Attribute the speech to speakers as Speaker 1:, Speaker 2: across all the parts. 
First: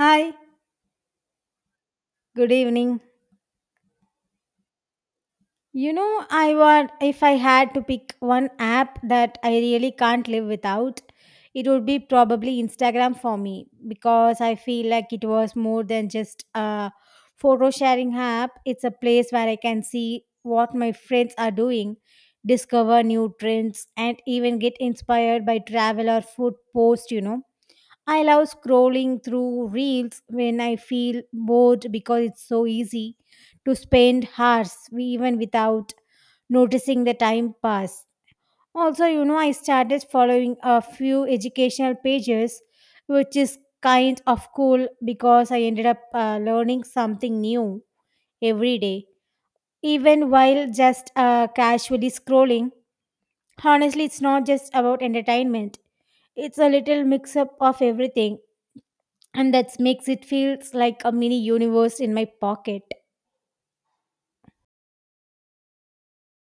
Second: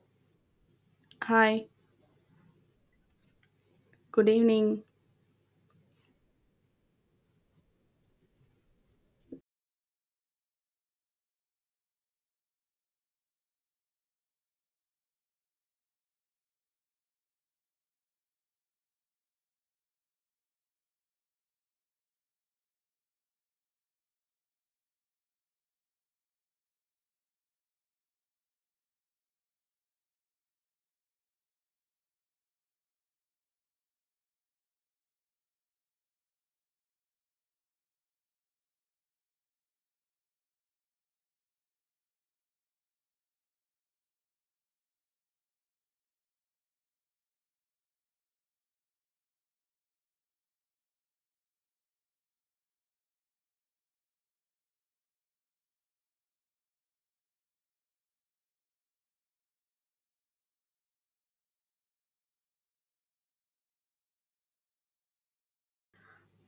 Speaker 1: Hi,
Speaker 2: Hi,
Speaker 1: good evening.
Speaker 2: good evening.
Speaker 1: You know, I want if I had to pick one app that I really can't live without, it would be probably Instagram for me because I feel like it was more than just a photo sharing app. It's a place where I can see what my friends are doing, discover new trends, and even get inspired by travel or food posts, I love scrolling through reels when I feel bored because it's so easy to spend hours even without noticing the time pass. Also, I started following a few educational pages, which is kind of cool because I ended up learning something new every day, even while just casually scrolling. Honestly, it's not just about entertainment, it's a little mix up of everything and that makes it feels like a mini universe in my pocket.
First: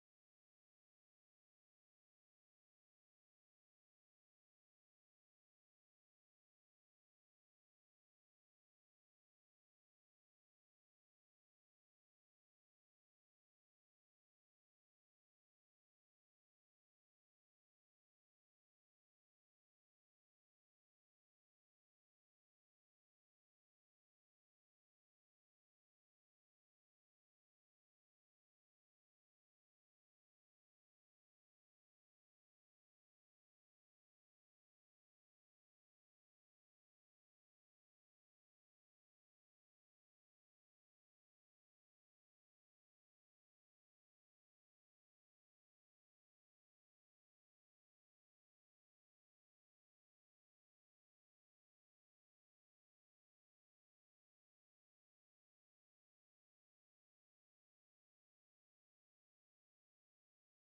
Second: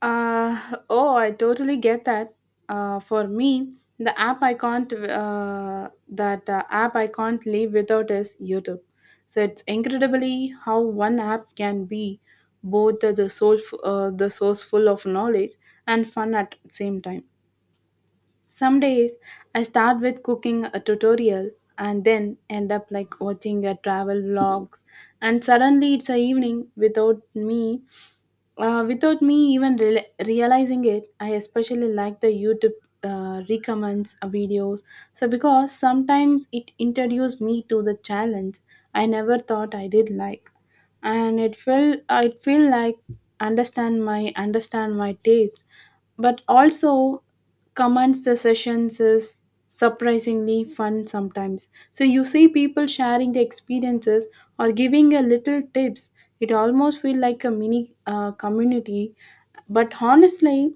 Speaker 2: Uh, oh, I totally get that. For me, the app I can't live without is YouTube. So it's incredibly how one app can be both the source full of knowledge and fun at the same time. Some days I start with cooking a tutorial and then end up like watching a travel vlogs, and suddenly it's a evening without me even realizing it. I especially like the YouTube recommends videos, so because sometimes it introduced me to the challenge I never thought I did like, and it feel like understand my taste. But also, comments the sessions is surprisingly fun sometimes, so you see people sharing the experiences or giving a little tips. It almost feel like a mini community. But honestly,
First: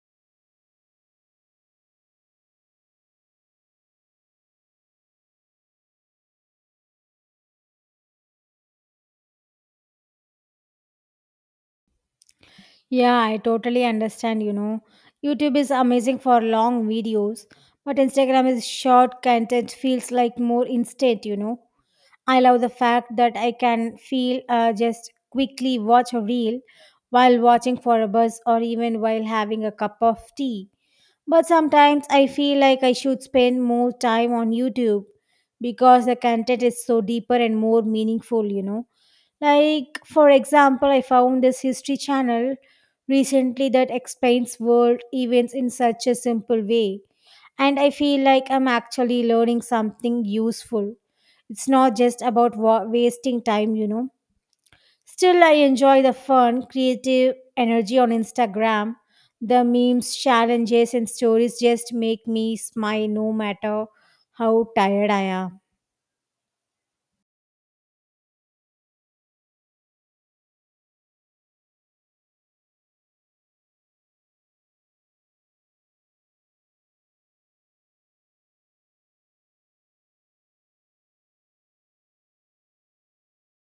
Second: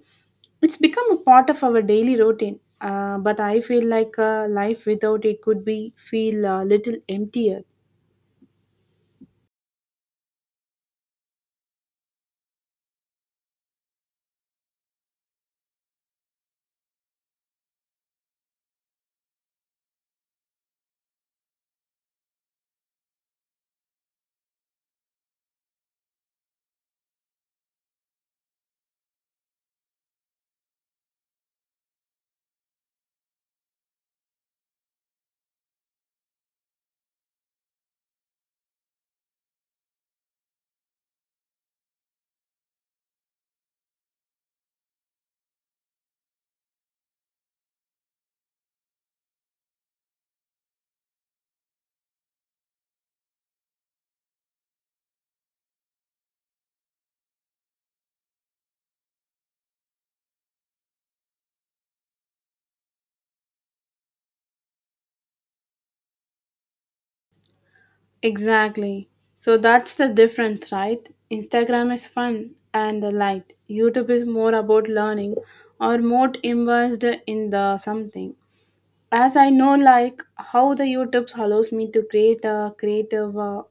Speaker 2: it's become a part of our daily routine, but I feel like life without it could be feel a little emptier.
Speaker 1: Yeah, I totally understand. YouTube is amazing for long videos, but Instagram is short content feels like more instant. I love the fact that I can feel just quickly watch a reel while watching for a bus or even while having a cup of tea. But sometimes I feel like I should spend more time on YouTube because the content is so deeper and more meaningful, Like, for example, I found this history channel recently that explains world events in such a simple way. And I feel like I'm actually learning something useful. It's not just about wasting time. Still, I enjoy the fun, creative energy on Instagram. The memes, challenges, and stories just make me smile no matter how tired I am.
Speaker 2: Exactly. So that's the difference, right? Instagram is fun and the light. YouTube is more about learning or more immersed in the something. As I know, like how the YouTube allows me to create a creative, uh,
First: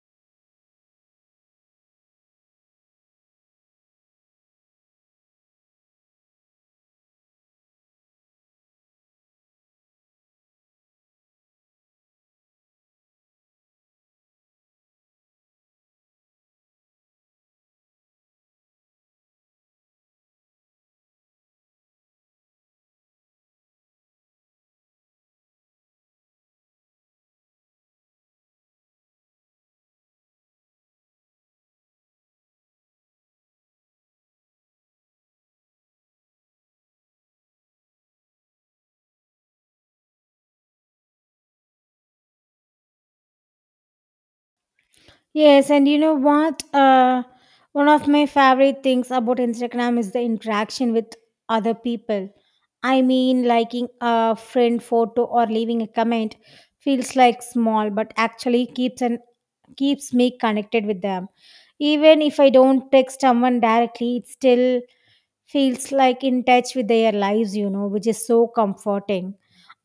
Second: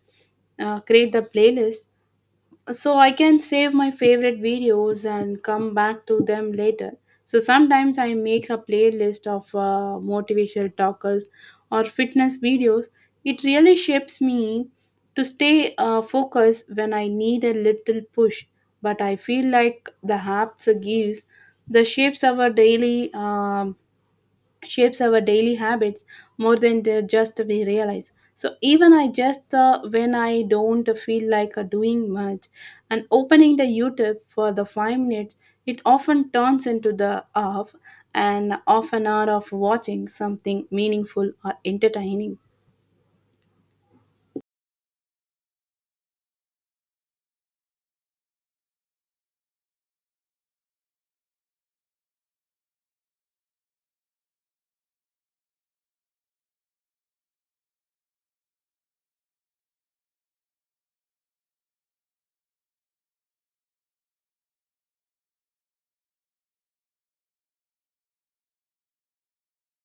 Speaker 2: uh, create the playlist, so I can save my favorite videos and come back to them later. So sometimes I make a playlist of motivational talkers or fitness videos. It really shapes me to stay focused when I need a little push. But I feel like the apps gives the shapes our daily habits more than just we realize. So even I just when I don't feel like doing much and opening the youtube for the 5 minutes, it often turns into the half and half an hour of watching something meaningful or entertaining.
Speaker 1: Yes, and you know what? One of my favorite things about Instagram is the interaction with other people. I mean, liking a friend photo or leaving a comment feels like small, but actually keeps me connected with them. Even if I don't text someone directly, it still feels like in touch with their lives, which is so comforting.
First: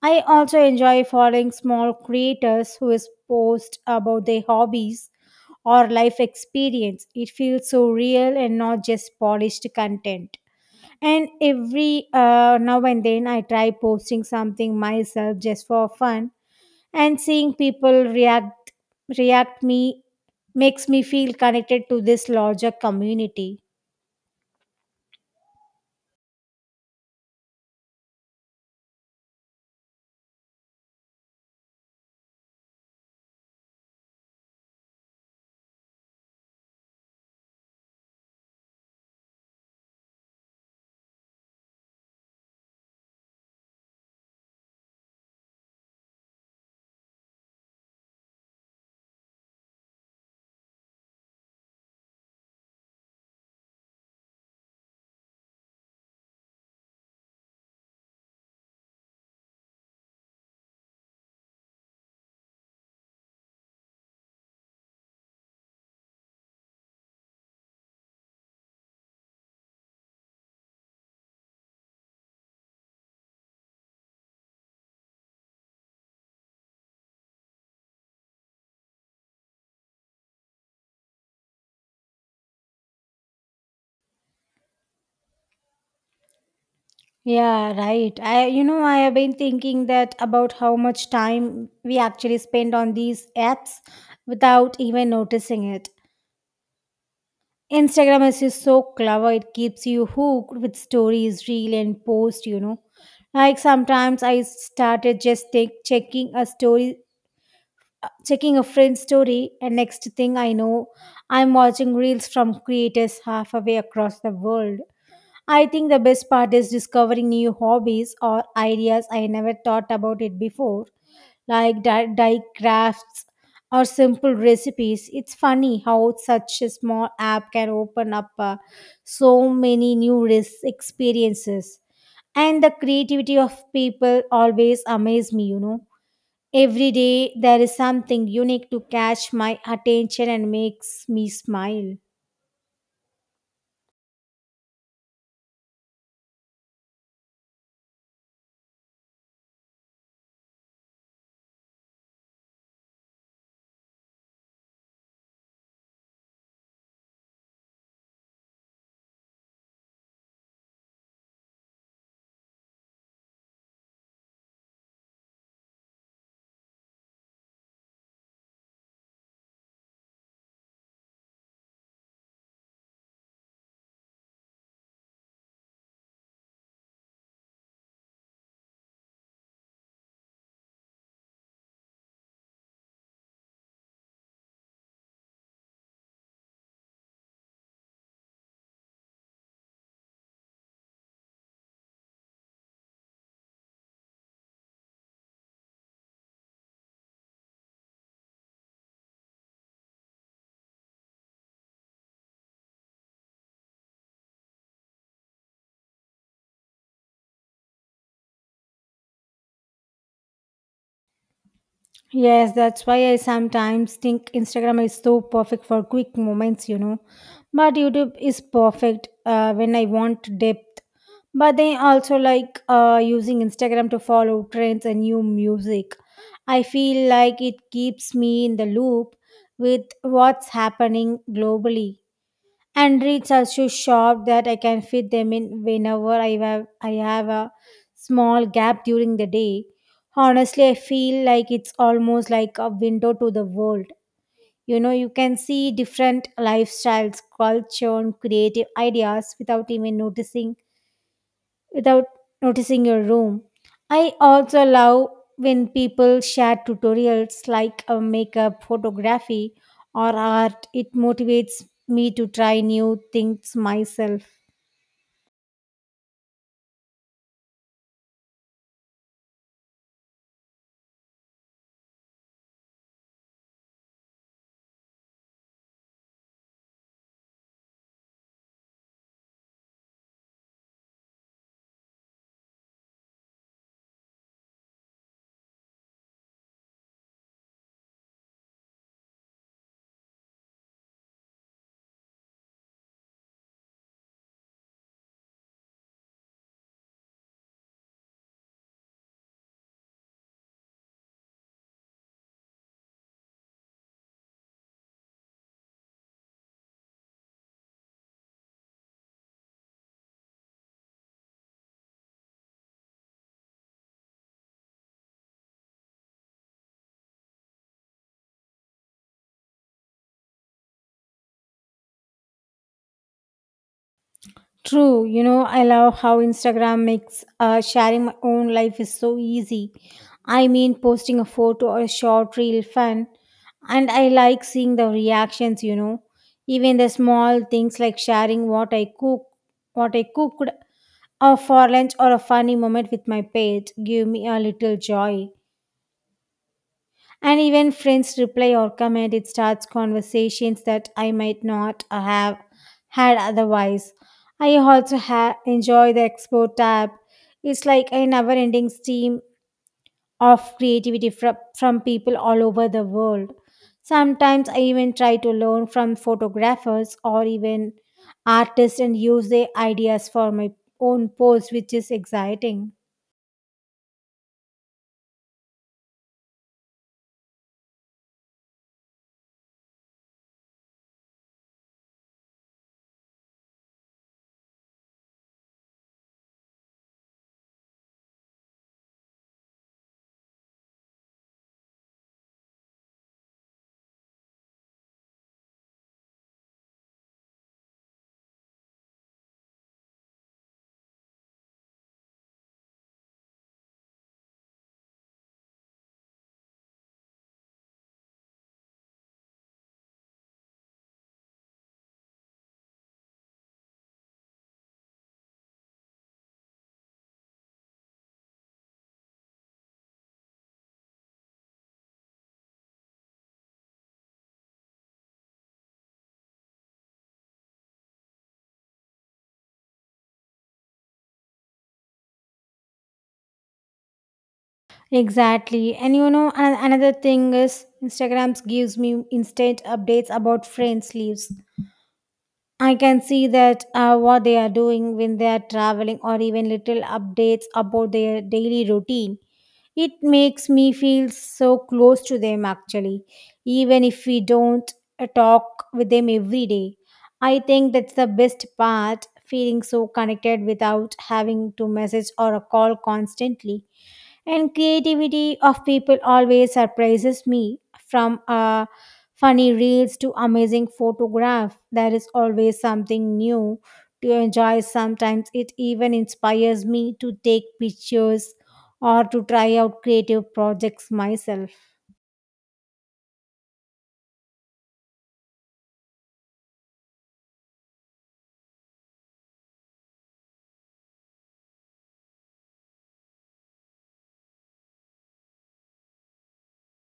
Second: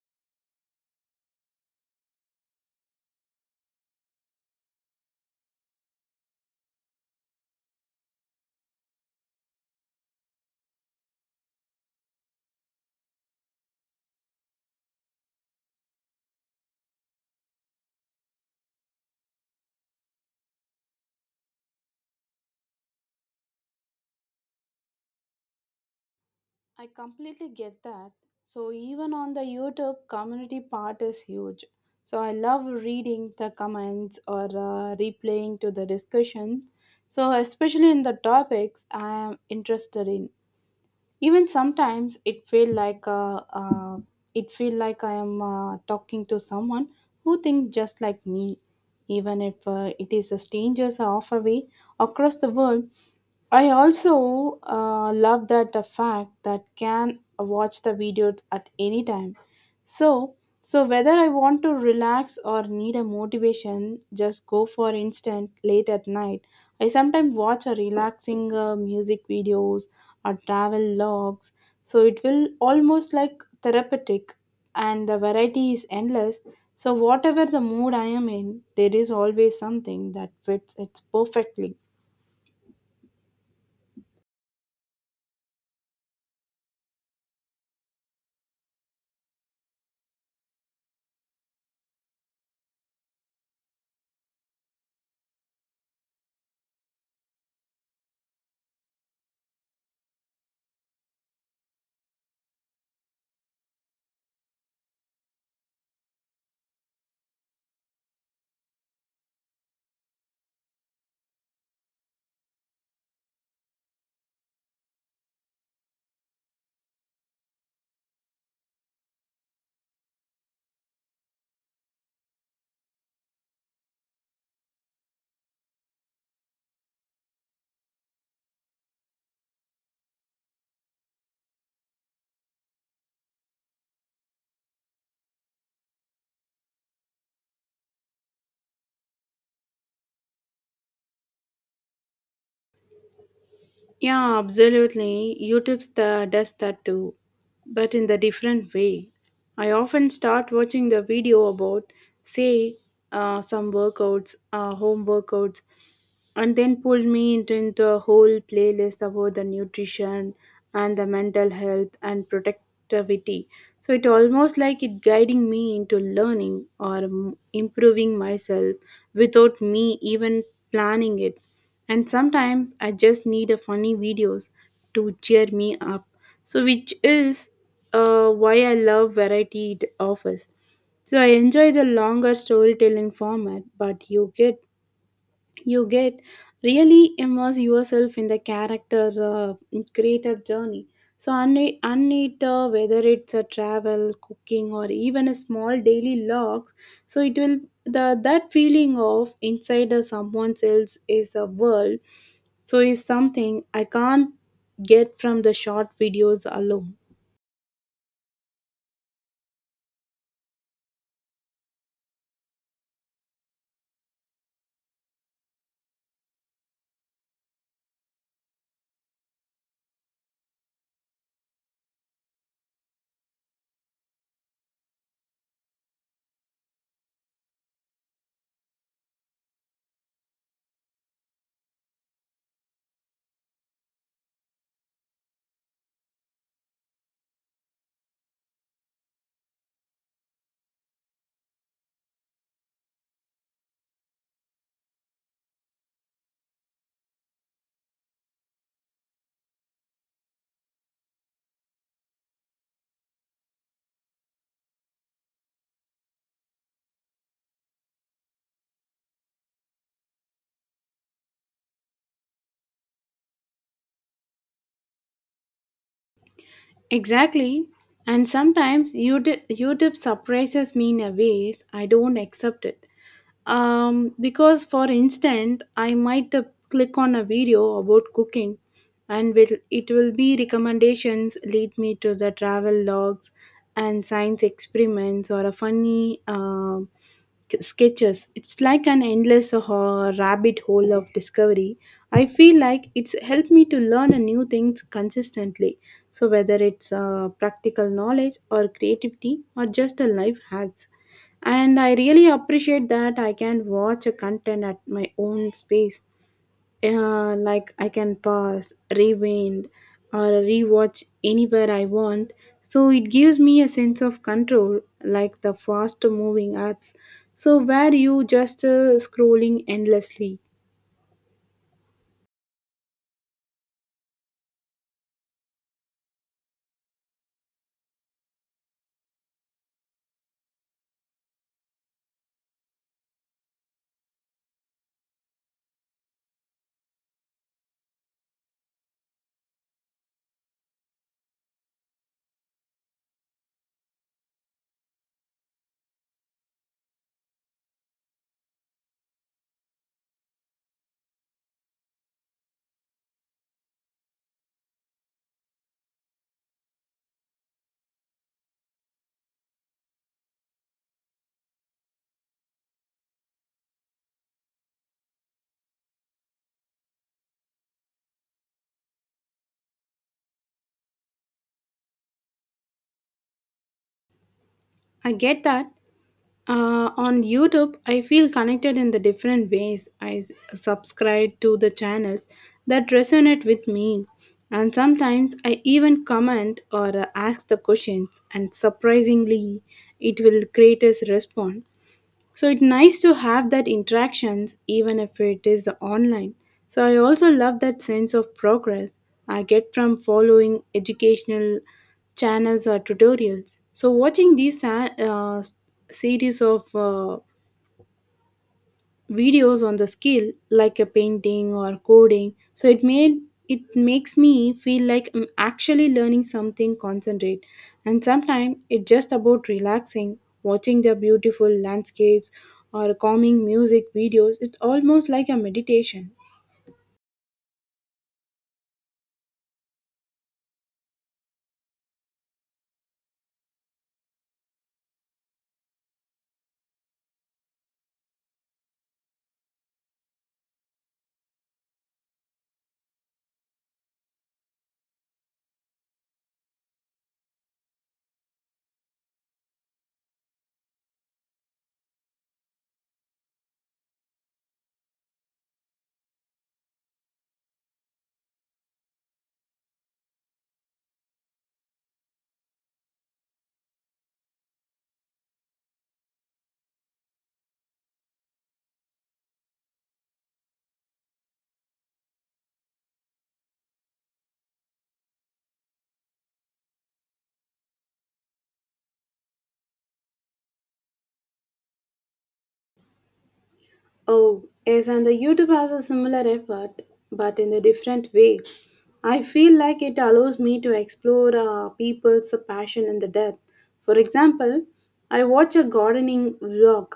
Speaker 1: I also enjoy following small creators who is post about their hobbies or life experience. It feels so real and not just polished content. And every now and then I try posting something myself just for fun and seeing people react me makes me feel connected to this larger community.
Speaker 2: I completely get that. So even on the YouTube, community part is huge. So I love reading the comments or replaying to the discussion. So especially in the topics I am interested in. Even sometimes it feel like I am talking to someone who thinks just like me. Even if it is a strangers are off away across the world, I also love that the fact that can watch the video at any time. So, so whether I want to relax or need a motivation, just go for instant late at night. I sometimes watch a relaxing music videos or travel logs. So it will almost like therapeutic, and the variety is endless. So whatever the mood I am in, there is always something that fits it perfectly.
Speaker 1: Yeah, right. I have been thinking that about how much time we actually spend on these apps without even noticing it. Instagram is just so clever, it keeps you hooked with stories, reel, and post. Like sometimes I started checking a checking a friend's story, and next thing I know, I'm watching reels from creators halfway across the world. I think the best part is discovering new hobbies or ideas I never thought about it before, like dye crafts or simple recipes. It's funny how such a small app can open up so many experiences. And the creativity of people always amaze me. Every day there is something unique to catch my attention and makes me smile.
Speaker 2: Yeah, absolutely. YouTube's does that too, but in the different way. I often start watching the video about, say, home workouts, and then pull me into a whole playlist about the nutrition and the mental health and productivity. So it almost like it guiding me into learning or improving myself without me even planning it. And sometimes I just need a funny videos to cheer me up. So which is why I love variety it offers. So I enjoy the longer storytelling format, but you get really immerse yourself in the character's creator journey, so unne- unneat whether it's a travel cooking or even a small daily logs. So it will the that feeling of inside of someone else is a world, so is something I can't get from the short videos alone.
Speaker 1: Yes, that's why I sometimes think Instagram is so perfect for quick moments, But YouTube is perfect when I want depth. But they also like using Instagram to follow trends and new music. I feel like it keeps me in the loop with what's happening globally and reeds are so sharp that I can fit them in whenever I have a small gap during the day. Honestly, I feel like it's almost like a window to the world. You know, you can see different lifestyles, culture, and creative ideas without even noticing without noticing your room. I also love when people share tutorials like makeup, photography, or art. It motivates me to try new things myself.
Speaker 2: Exactly. And sometimes YouTube surprises me in a ways I don't accept it. Because for instance, I might click on a video about cooking, and it will be recommendations lead me to the travel logs and science experiments or a funny sketches. It's like an endless rabbit hole of discovery. I feel like it's helped me to learn a new things consistently. So whether it's practical knowledge or creativity or just a life hacks. And I really appreciate that I can watch a content at my own space, like I can pause, rewind, or rewatch anywhere I want. So it gives me a sense of control, like the fast moving apps. So where you just scrolling endlessly.
Speaker 1: True, you know, I love how Instagram makes sharing my own life is so easy. I mean, posting a photo or a short reel fun, and I like seeing the reactions, you know, even the small things like sharing what I cook, what I cooked, or for lunch or a funny moment with my pet give me a little joy. And even friends reply or comment, it starts conversations that I might not have had otherwise. I also enjoy the explore tab. It's like a never ending stream of creativity from people all over the world. Sometimes I even try to learn from photographers or even artists and use their ideas for my own posts, which is exciting.
Speaker 2: I get that. On YouTube, I feel connected in the different ways. I subscribe to the channels that resonate with me, and sometimes I even comment or ask the questions. And surprisingly, it will create a response, so it's nice to have that interactions even if it is online. So I also love that sense of progress I get from following educational channels or tutorials. So watching these series of videos on the skill like a painting or coding, so it makes me feel like I'm actually learning something concentrate. And sometimes it's just about relaxing, watching the beautiful landscapes or calming music videos. It's almost like a meditation.
Speaker 1: Exactly. And you know, another thing is Instagrams gives me instant updates about friends' lives. I can see that what they are doing when they are traveling or even little updates about their daily routine. It makes me feel so close to them actually, even if we don't talk with them every day. I think that's the best part, feeling so connected without having to message or a call constantly. And creativity of people always surprises me from funny reels to amazing photograph, there is always something new to enjoy. Sometimes it even inspires me to take pictures or to try out creative projects myself.
Speaker 2: Oh, yes, and the YouTube has a similar effort, but in a different way. I feel like it allows me to explore people's passion and the depth. For example, I watch a gardening vlog,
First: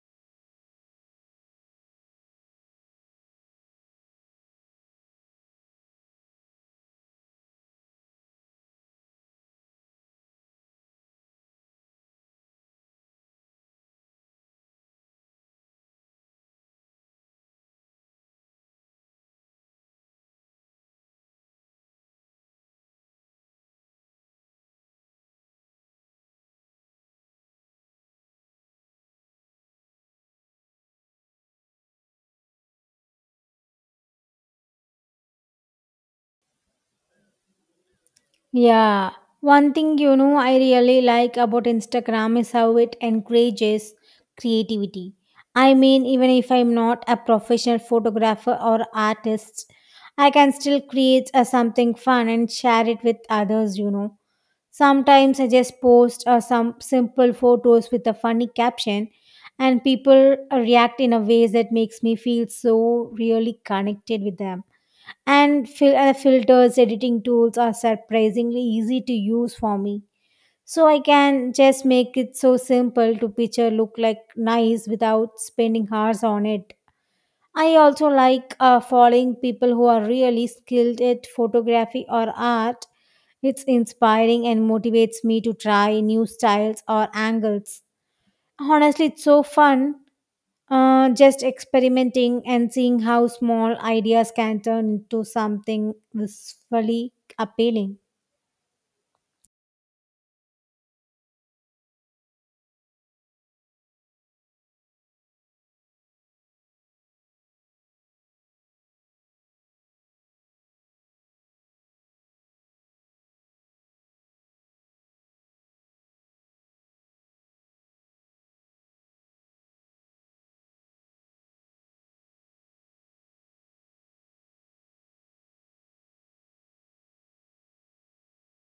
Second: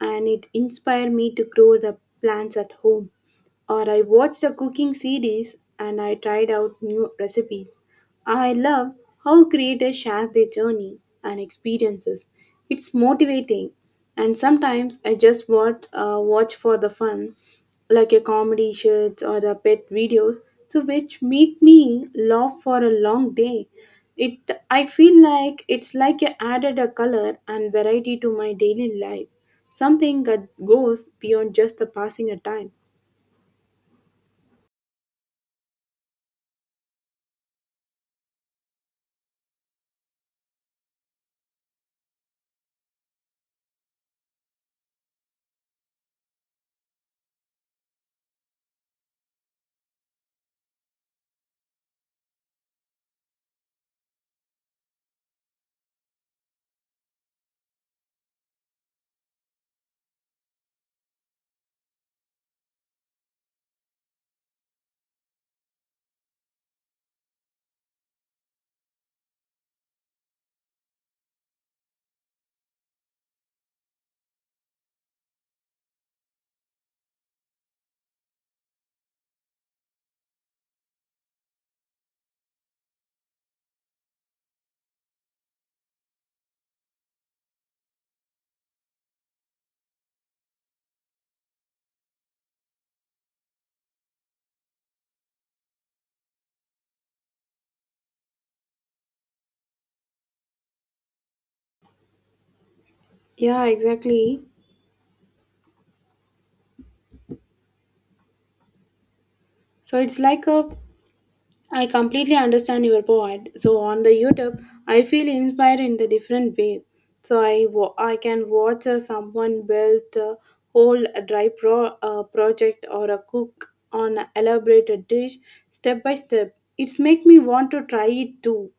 Speaker 2: and it inspired me to grow the plants at home. Or I watched a cooking series, and I tried out new recipes. I love how creators share their journey and experiences. It's motivating, and sometimes I just watch for the fun, like a comedy shirts or the pet videos, so which make me laugh for a long day. It I feel like it's like I added a color and variety to my daily life, something that goes beyond just the passing of time.
Speaker 1: Yeah, one thing, you know, I really like about Instagram is how it encourages creativity. I mean, even if I'm not a professional photographer or artist, I can still create a something fun and share it with others, you know. Sometimes I just post some simple photos with a funny caption and people react in a ways that makes me feel so really connected with them. And filters editing tools are surprisingly easy to use for me, so I can just make it so simple to picture look like nice without spending hours on it. I also like following people who are really skilled at photography or art. It's inspiring and motivates me to try new styles or angles. Honestly, it's so fun, just experimenting and seeing how small ideas can turn into something visually appealing.
Speaker 2: Yeah, exactly. So it's like a I completely understand your point. So on the YouTube, I feel inspired in the different way. So I can watch someone build a whole dry pro project or a cook on a elaborate dish step by step. It's make me want to try it too.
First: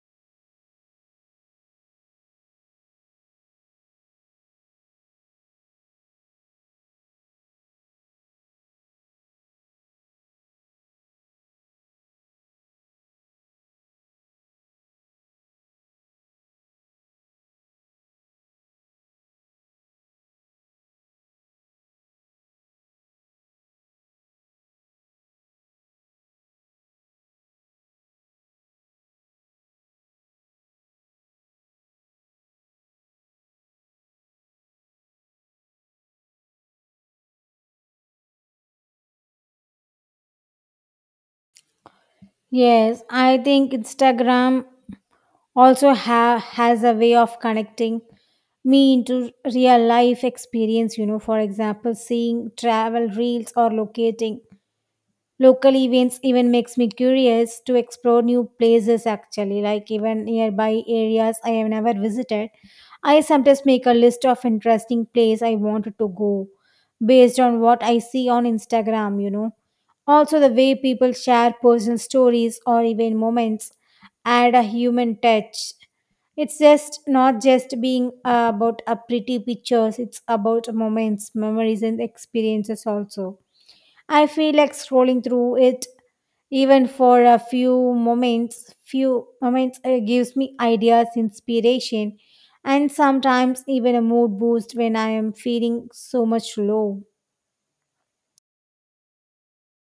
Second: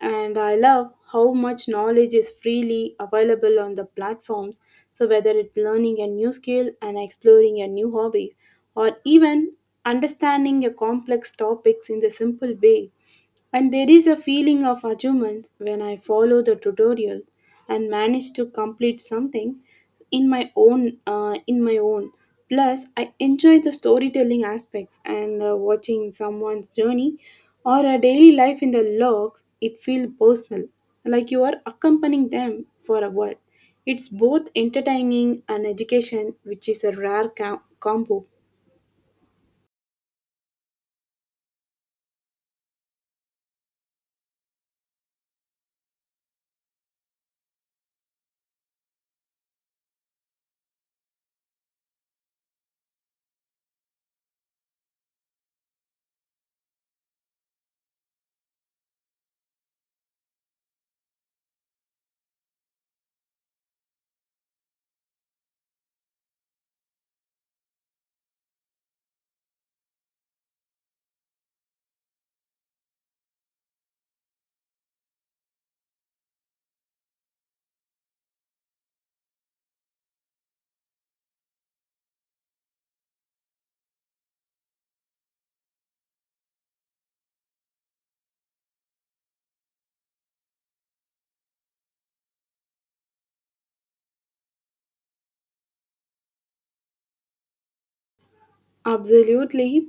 Speaker 2: And I love how much knowledge is freely available on the platforms. So, whether it's learning a new skill and exploring a new hobby, or even understanding a complex topics in the simple way. And there is a feeling of achievement when I follow the tutorial and manage to complete something in my own. Plus, I enjoy the storytelling aspects and watching someone's journey or a daily life in the logs. It feels personal, like you are accompanying them for a while. It's both entertaining and education, which is a rare combo.
Speaker 1: Yes, I think Instagram also has a way of connecting me into real life experience, you know. For example, seeing travel reels or locating local events even makes me curious to explore new places actually, like even nearby areas I have never visited. I sometimes make a list of interesting place I wanted to go based on what I see on Instagram, you know. Also the way people share personal stories or even moments add a human touch. It's just not just being about a pretty pictures, it's about moments, memories and experiences also. I feel like scrolling through it even for a few moments. Few moments gives me ideas, inspiration, and sometimes even a mood boost when I am feeling so much low.
Speaker 2: Absolutely.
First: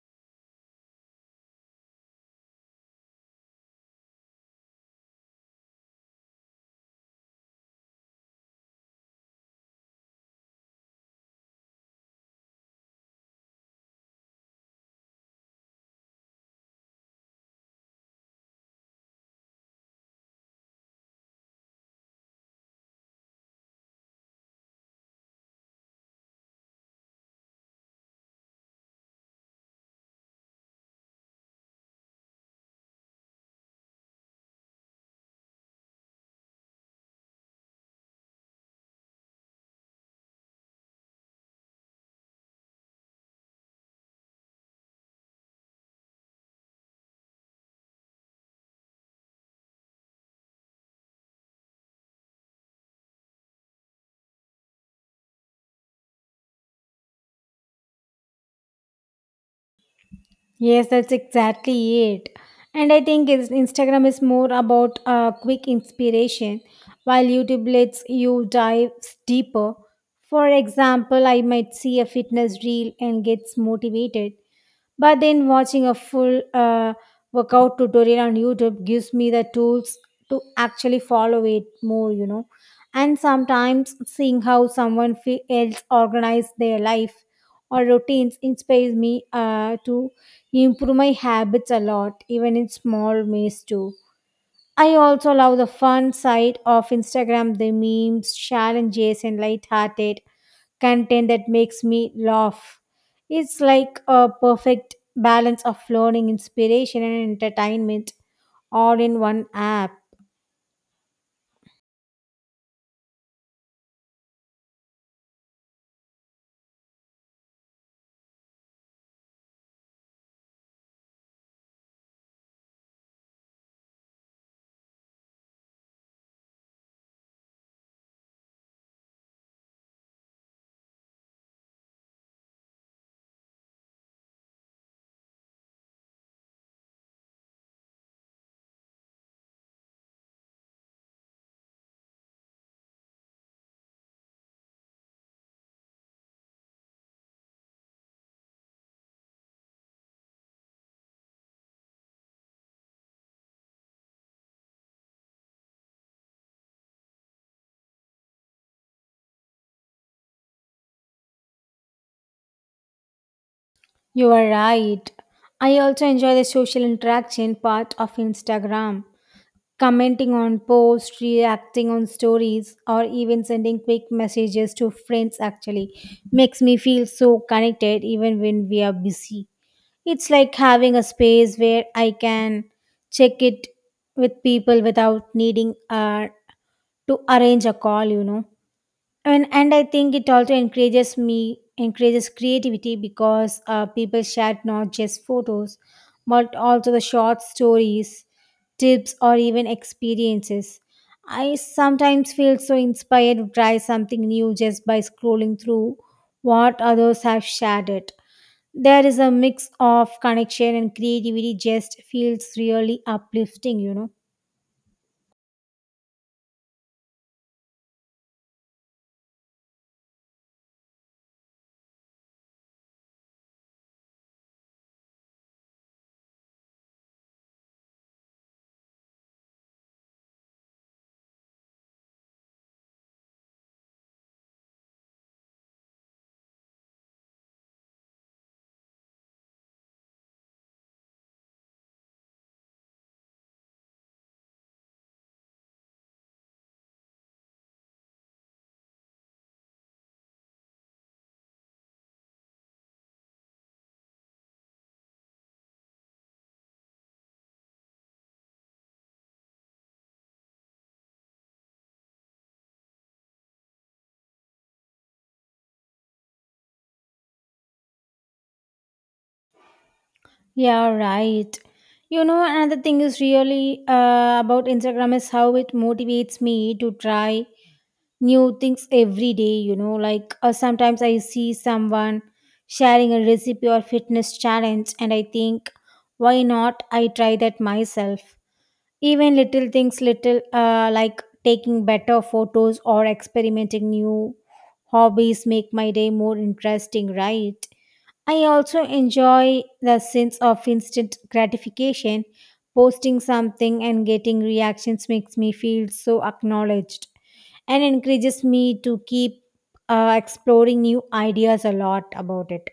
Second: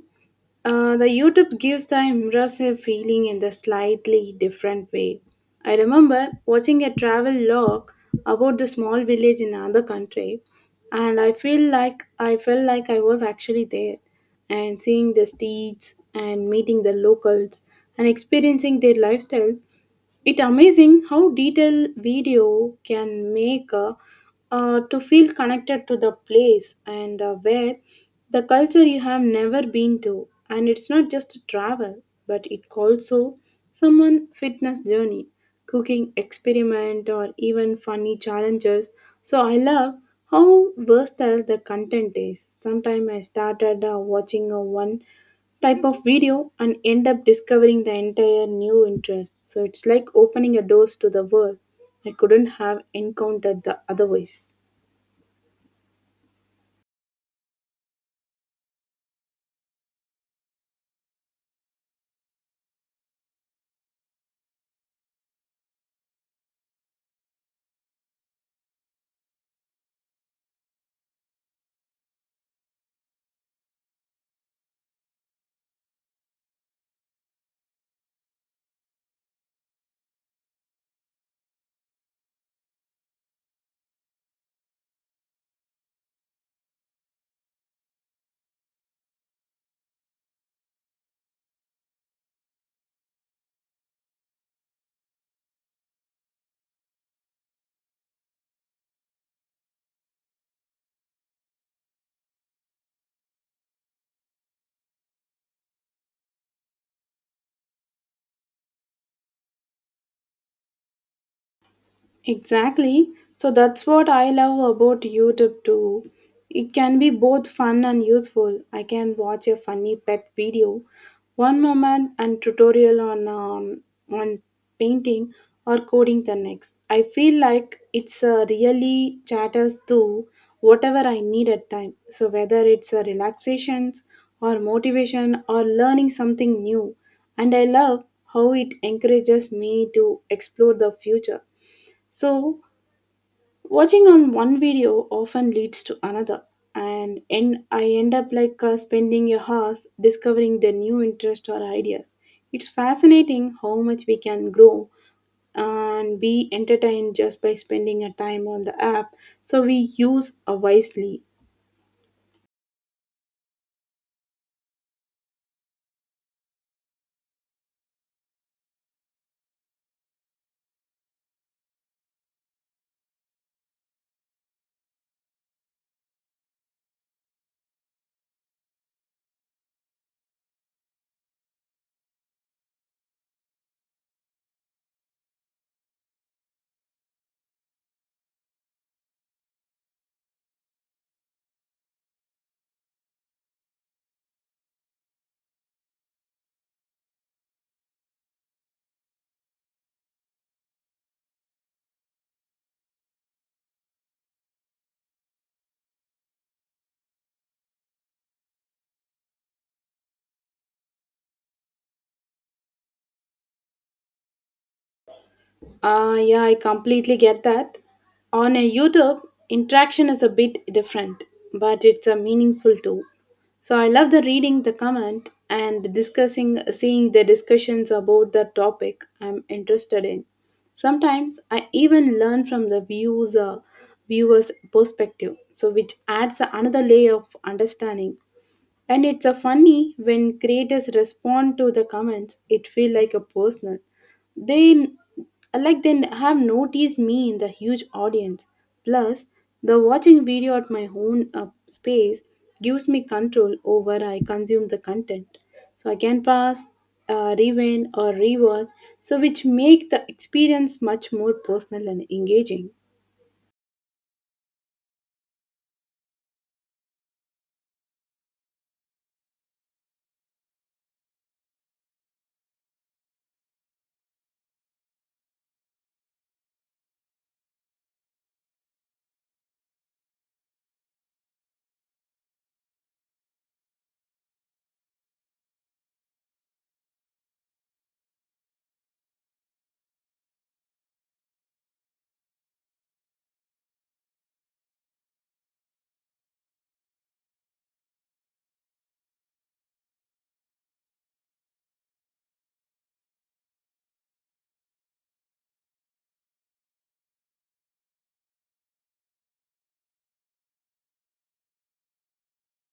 Speaker 2: The YouTube gives the immersive feeling in the slightly different way. I remember watching a travel log about the small village in another country, and I felt like I was actually there, and seeing the streets and meeting the locals and experiencing their lifestyle. It's amazing how detailed video can make to feel connected to the place and where the culture you have never been to. And it's not just travel, but it also someone fitness journey, cooking experiment, or even funny challenges. So I love how versatile the content is. Sometimes I started watching one type of video and end up discovering the entire new interest. So it's like opening a doors to the world I couldn't have encountered the otherwise.
Speaker 1: Yes, that's exactly it. And I think Instagram is more about quick inspiration, while YouTube lets you dive deeper. For example, I might see a fitness reel and gets motivated, but then watching a full workout tutorial on YouTube gives me the tools to actually follow it more, you know. And sometimes seeing how someone else organize their life or routines inspires me to improve my habits a lot, even in small ways too. I also love the fun side of Instagram, the memes, challenges, and light-hearted content that makes me laugh. It's like a perfect balance of learning, inspiration, and entertainment all in one app.
Speaker 2: Exactly. So that's what I love about YouTube too. It can be both fun and useful. I can watch a funny pet video, one moment, and tutorial on painting or coding the next. I feel like it's really chatters to whatever I need at time. So whether it's a relaxations or motivation or learning something new. And I love how it encourages me to explore the future, so watching on one video often leads to another, and I end up like spending a hours discovering the new interest or ideas. It's fascinating how much we can grow and be entertained just by spending a time on the app. So we use wisely.
Speaker 1: You are right. I also enjoy the social interaction part of Instagram, commenting on posts, reacting on stories, or even sending quick messages to friends actually makes me feel so connected even when we are busy. It's like having a space where I can check it with people without needing to arrange a call, you know. And I think it also encourages creativity because people shared not just photos but also the short stories, tips or even experiences. I sometimes feel so inspired to try something new just by scrolling through what others have shared it. There is a mix of connection and creativity just feels really uplifting, you know.
Speaker 2: Yeah, I completely get that. On a YouTube, interaction is a bit different, but it's a meaningful too. So I love the reading the comment and discussing, seeing the discussions about the topic I'm interested in. Sometimes I even learn from the viewers' perspective, so which adds another layer of understanding. And it's a funny when creators respond to the comments, it feel like a personal. They like they have noticed me in the huge audience. Plus, the watching video at my own space gives me control over I consume the content. So I can pause, rewind, or rewatch. So which make the experience much more personal and engaging.
Speaker 1: Yeah, right. You know, another thing is really about Instagram is how it motivates me to try new things every day. You know, like sometimes I see someone sharing a recipe or fitness challenge, and I think, why not? I try that myself. Even little things, little like taking better photos or experimenting new hobbies, make my day more interesting, right? I also enjoy the sense of instant gratification. Posting something and getting reactions makes me feel so acknowledged and encourages me to keep exploring new ideas a lot about it.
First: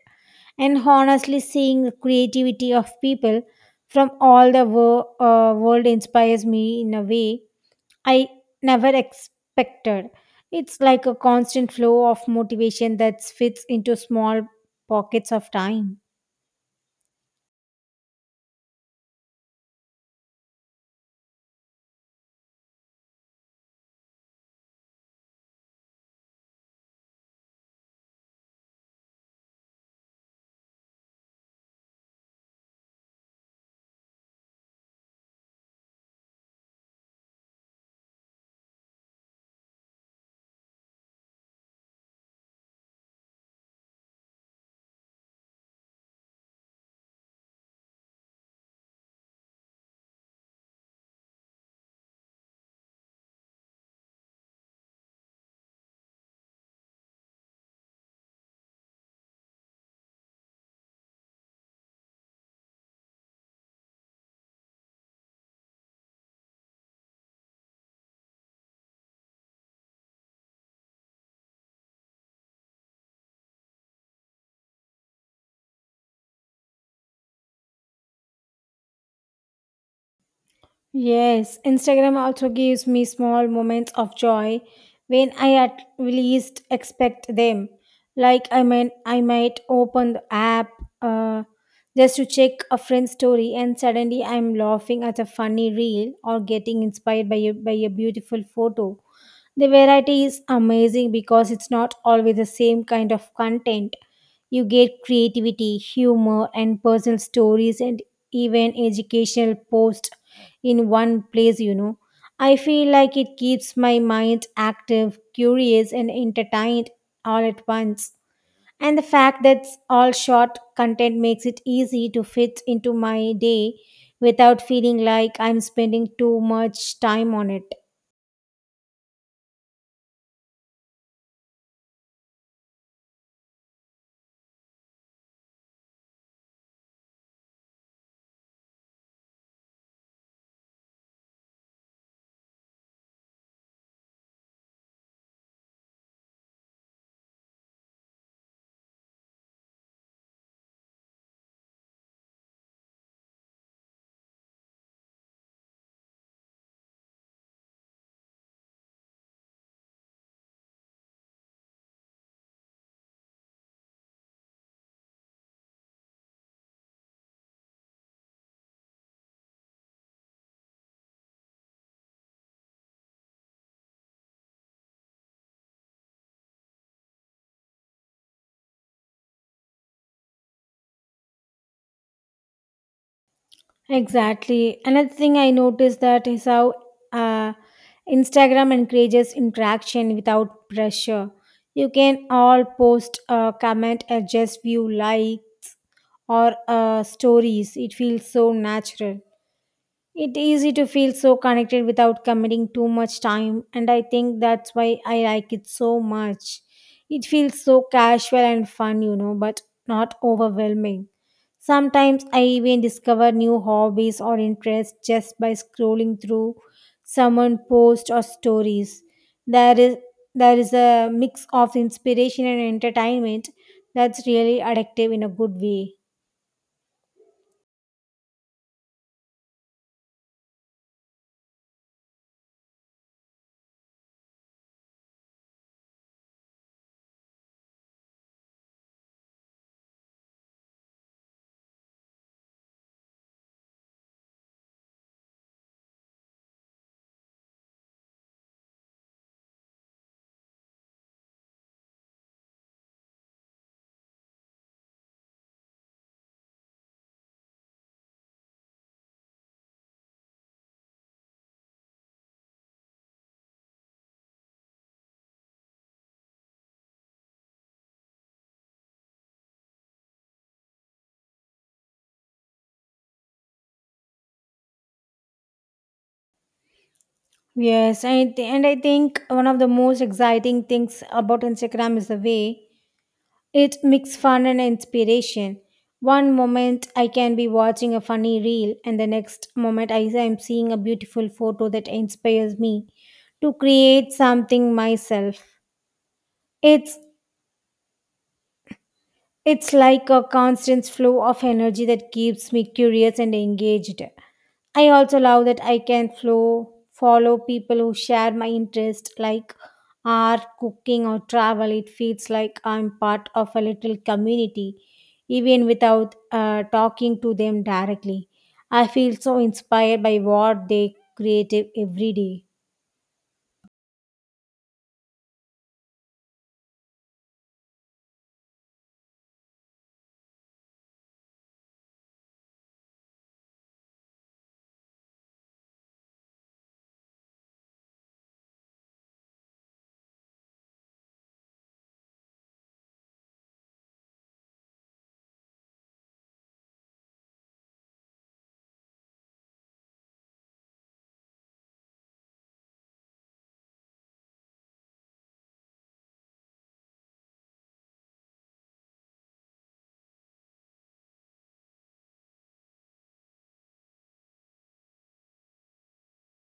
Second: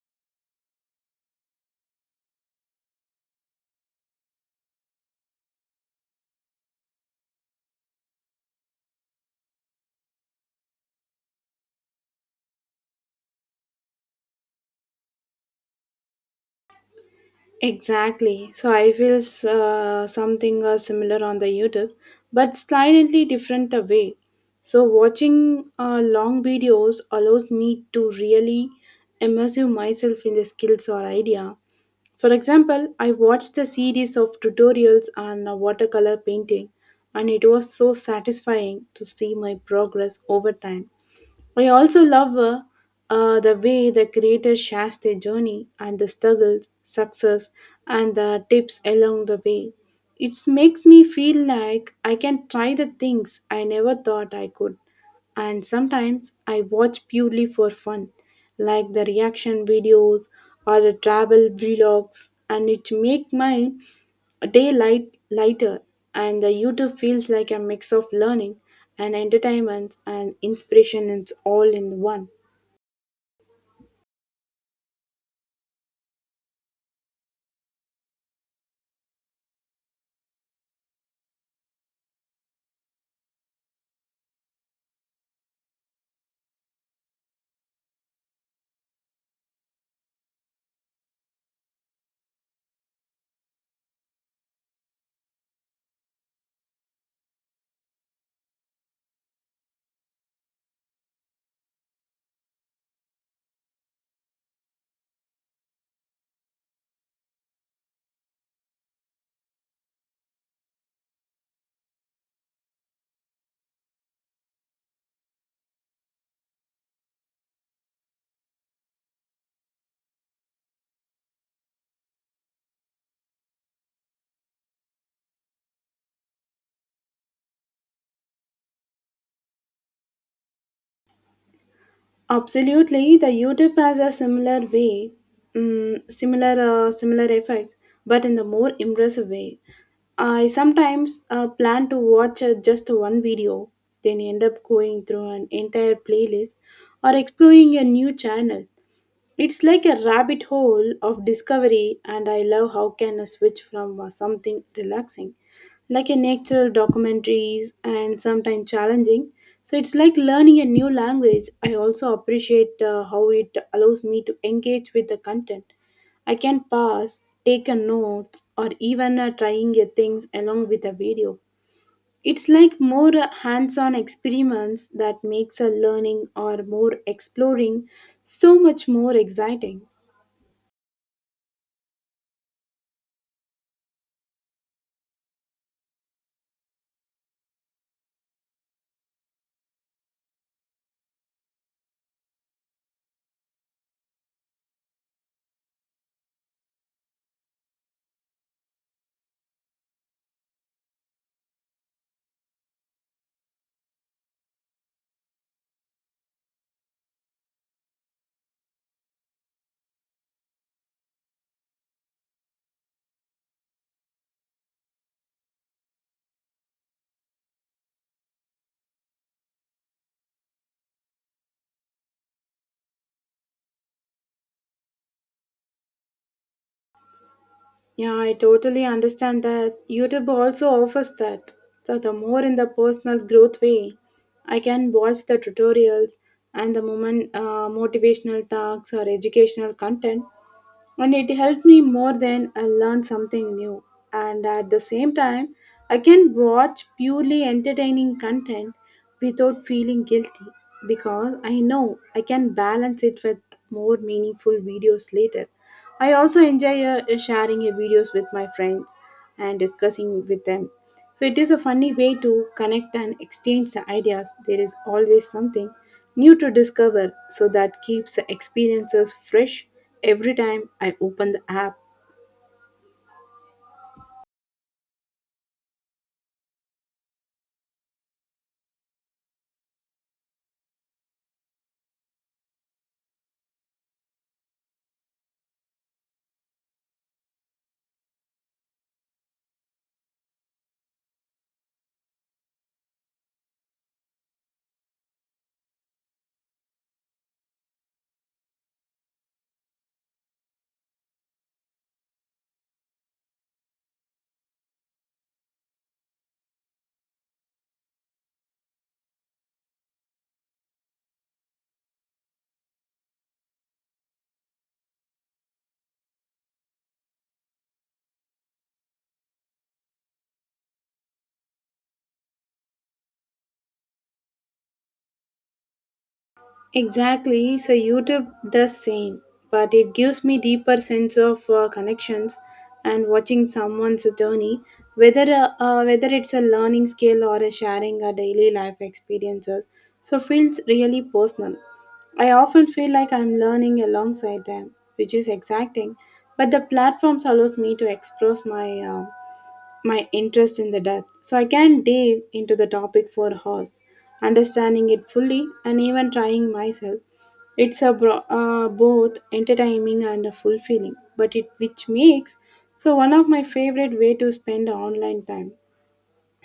Speaker 1: And honestly, seeing the creativity of people from all the world inspires me in a way I never expected. It's like a constant flow of motivation that fits into small pockets of time.
Speaker 2: Exactly. So I feel something similar on the YouTube, but slightly different a way. So watching long videos allows me to really immerse myself in the skills or idea. For example, I watched a series of tutorials on watercolor painting, and it was so satisfying to see my progress over time. I also love the way the creator shares their journey and the struggles, success, and the tips along the way. It makes me feel like I can try the things I never thought I could. And sometimes I watch purely for fun, like the reaction videos or the travel vlogs, and it make my a day light, lighter, and the YouTube feels like a mix of learning and entertainment and inspiration. It's all in one.
Speaker 1: Yes, Instagram also gives me small moments of joy when I at least expect them. Like I mean, I might open the app uh, just to check a friend's story, and suddenly I'm laughing at a funny reel or getting inspired by a beautiful photo. The variety is amazing because it's not always the same kind of content. You get creativity, humor, and personal stories, and even educational posts in one place, you know. I feel like it keeps my mind active, curious, and entertained all at once. And the fact that it's all short content makes it easy to fit into my day without feeling like I'm spending too much time on it.
Speaker 2: Absolutely, the YouTube has a similar way, similar effects, but in the more impressive way. I sometimes plan to watch just one video, then end up going through an entire playlist or exploring a new channel. It's like a rabbit hole of discovery, and I love how can I switch from something relaxing, like a natural documentaries, and sometimes challenging. So it's like learning a new language. I also appreciate how it allows me to engage with the content. I can pause, take a note, or even trying things along with a video. It's like more hands-on experiments that makes a learning or more exploring so much more exciting.
Speaker 1: Exactly. Another thing I noticed that is how uh, Instagram encourages interaction without pressure. You can all comment, adjust view likes or stories. It feels so natural. It's easy to feel so connected without committing too much time, and I think that's why I like it so much. It feels so casual and fun, you know, but not overwhelming. Sometimes I even discover new hobbies or interests just by scrolling through someone post or stories. There is there is a mix of inspiration and entertainment that's really addictive in a good way.
Speaker 2: Yeah, I totally understand that. YouTube also offers that. So the more in the personal growth way, I can watch the tutorials and the moment motivational talks or educational content and it helped me more than I learned something new. And at the same time, I can watch purely entertaining content without feeling guilty because I know I can balance it with more meaningful videos later. I also enjoy sharing videos with my friends and discussing with them so it is a funny way to connect and exchange the ideas. There is always something new to discover, so that keeps the experiences fresh every time I open the app.
Speaker 1: Yes, and I think one of the most exciting things about Instagram is the way it mix fun and inspiration. One moment I can be watching a funny reel, and the next moment I am seeing a beautiful photo that inspires me to create something myself. It's It's like a constant flow of energy that keeps me curious and engaged. I also love that I can follow people who share my interest, like art, cooking, or travel. It feels like I'm part of a little community, even without talking to them directly. I feel so inspired by what they create every day.
Speaker 2: Exactly. So YouTube does same, but it gives me deeper sense of connections and watching someone's journey, whether it's a learning skill or a sharing a daily life experiences. So feels really personal. I often feel like I'm learning alongside them, which is exciting. But the platforms allows me to express my interest in the death. So I can dive into the topic for hours, understanding it fully and even trying myself. Both entertaining and fulfilling, but it which makes so one of my favorite way to spend online time.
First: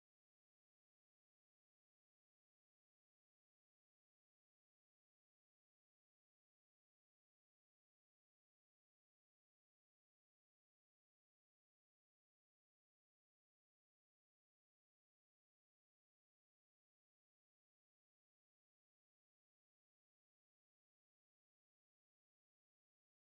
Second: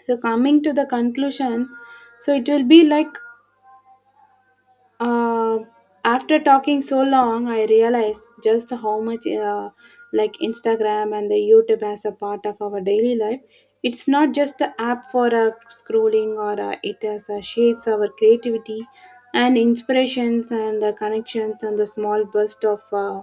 Speaker 2: So coming to the conclusion, so it will be like um, after talking so long, I realized just how much like Instagram and the YouTube as a part of our daily life. It's not just an app for scrolling, or it has shapes our creativity and inspirations and connections and the small burst of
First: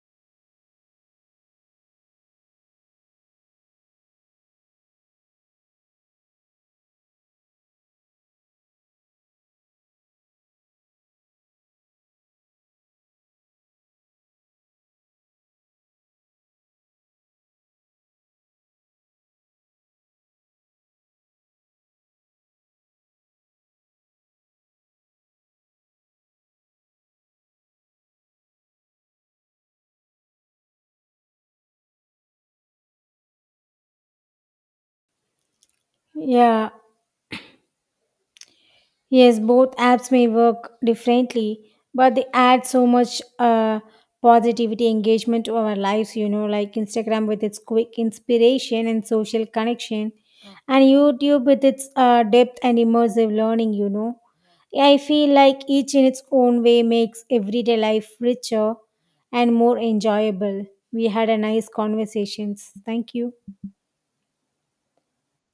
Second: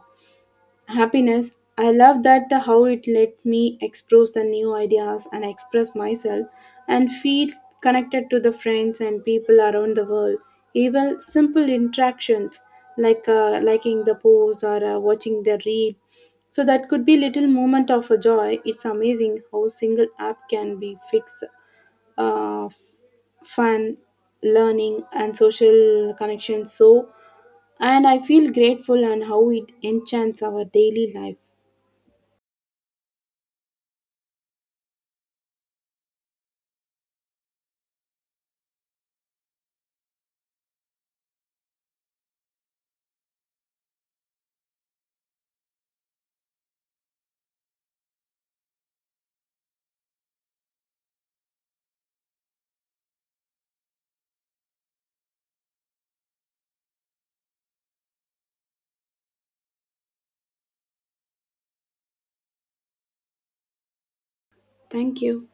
Speaker 2: happiness. I love that how it lets me express the new ideas and express myself and feel connected to the friends and people around the world. Even simple interactions like liking the post or watching the reel. So that could be little moment of a joy. It's amazing how single app can be fix uh, f- fun, learning and social connections so and I feel grateful and how it enchants our daily life.
Speaker 1: Yeah, Yes, both apps may work differently, but they add so much positivity engagement to our lives, you know, like Instagram with its quick inspiration and social connection, and YouTube with its depth and immersive learning, you know. I feel like each in its own way makes everyday life richer and more enjoyable. We had a nice conversations. Thank you.
Speaker 2: Thank you.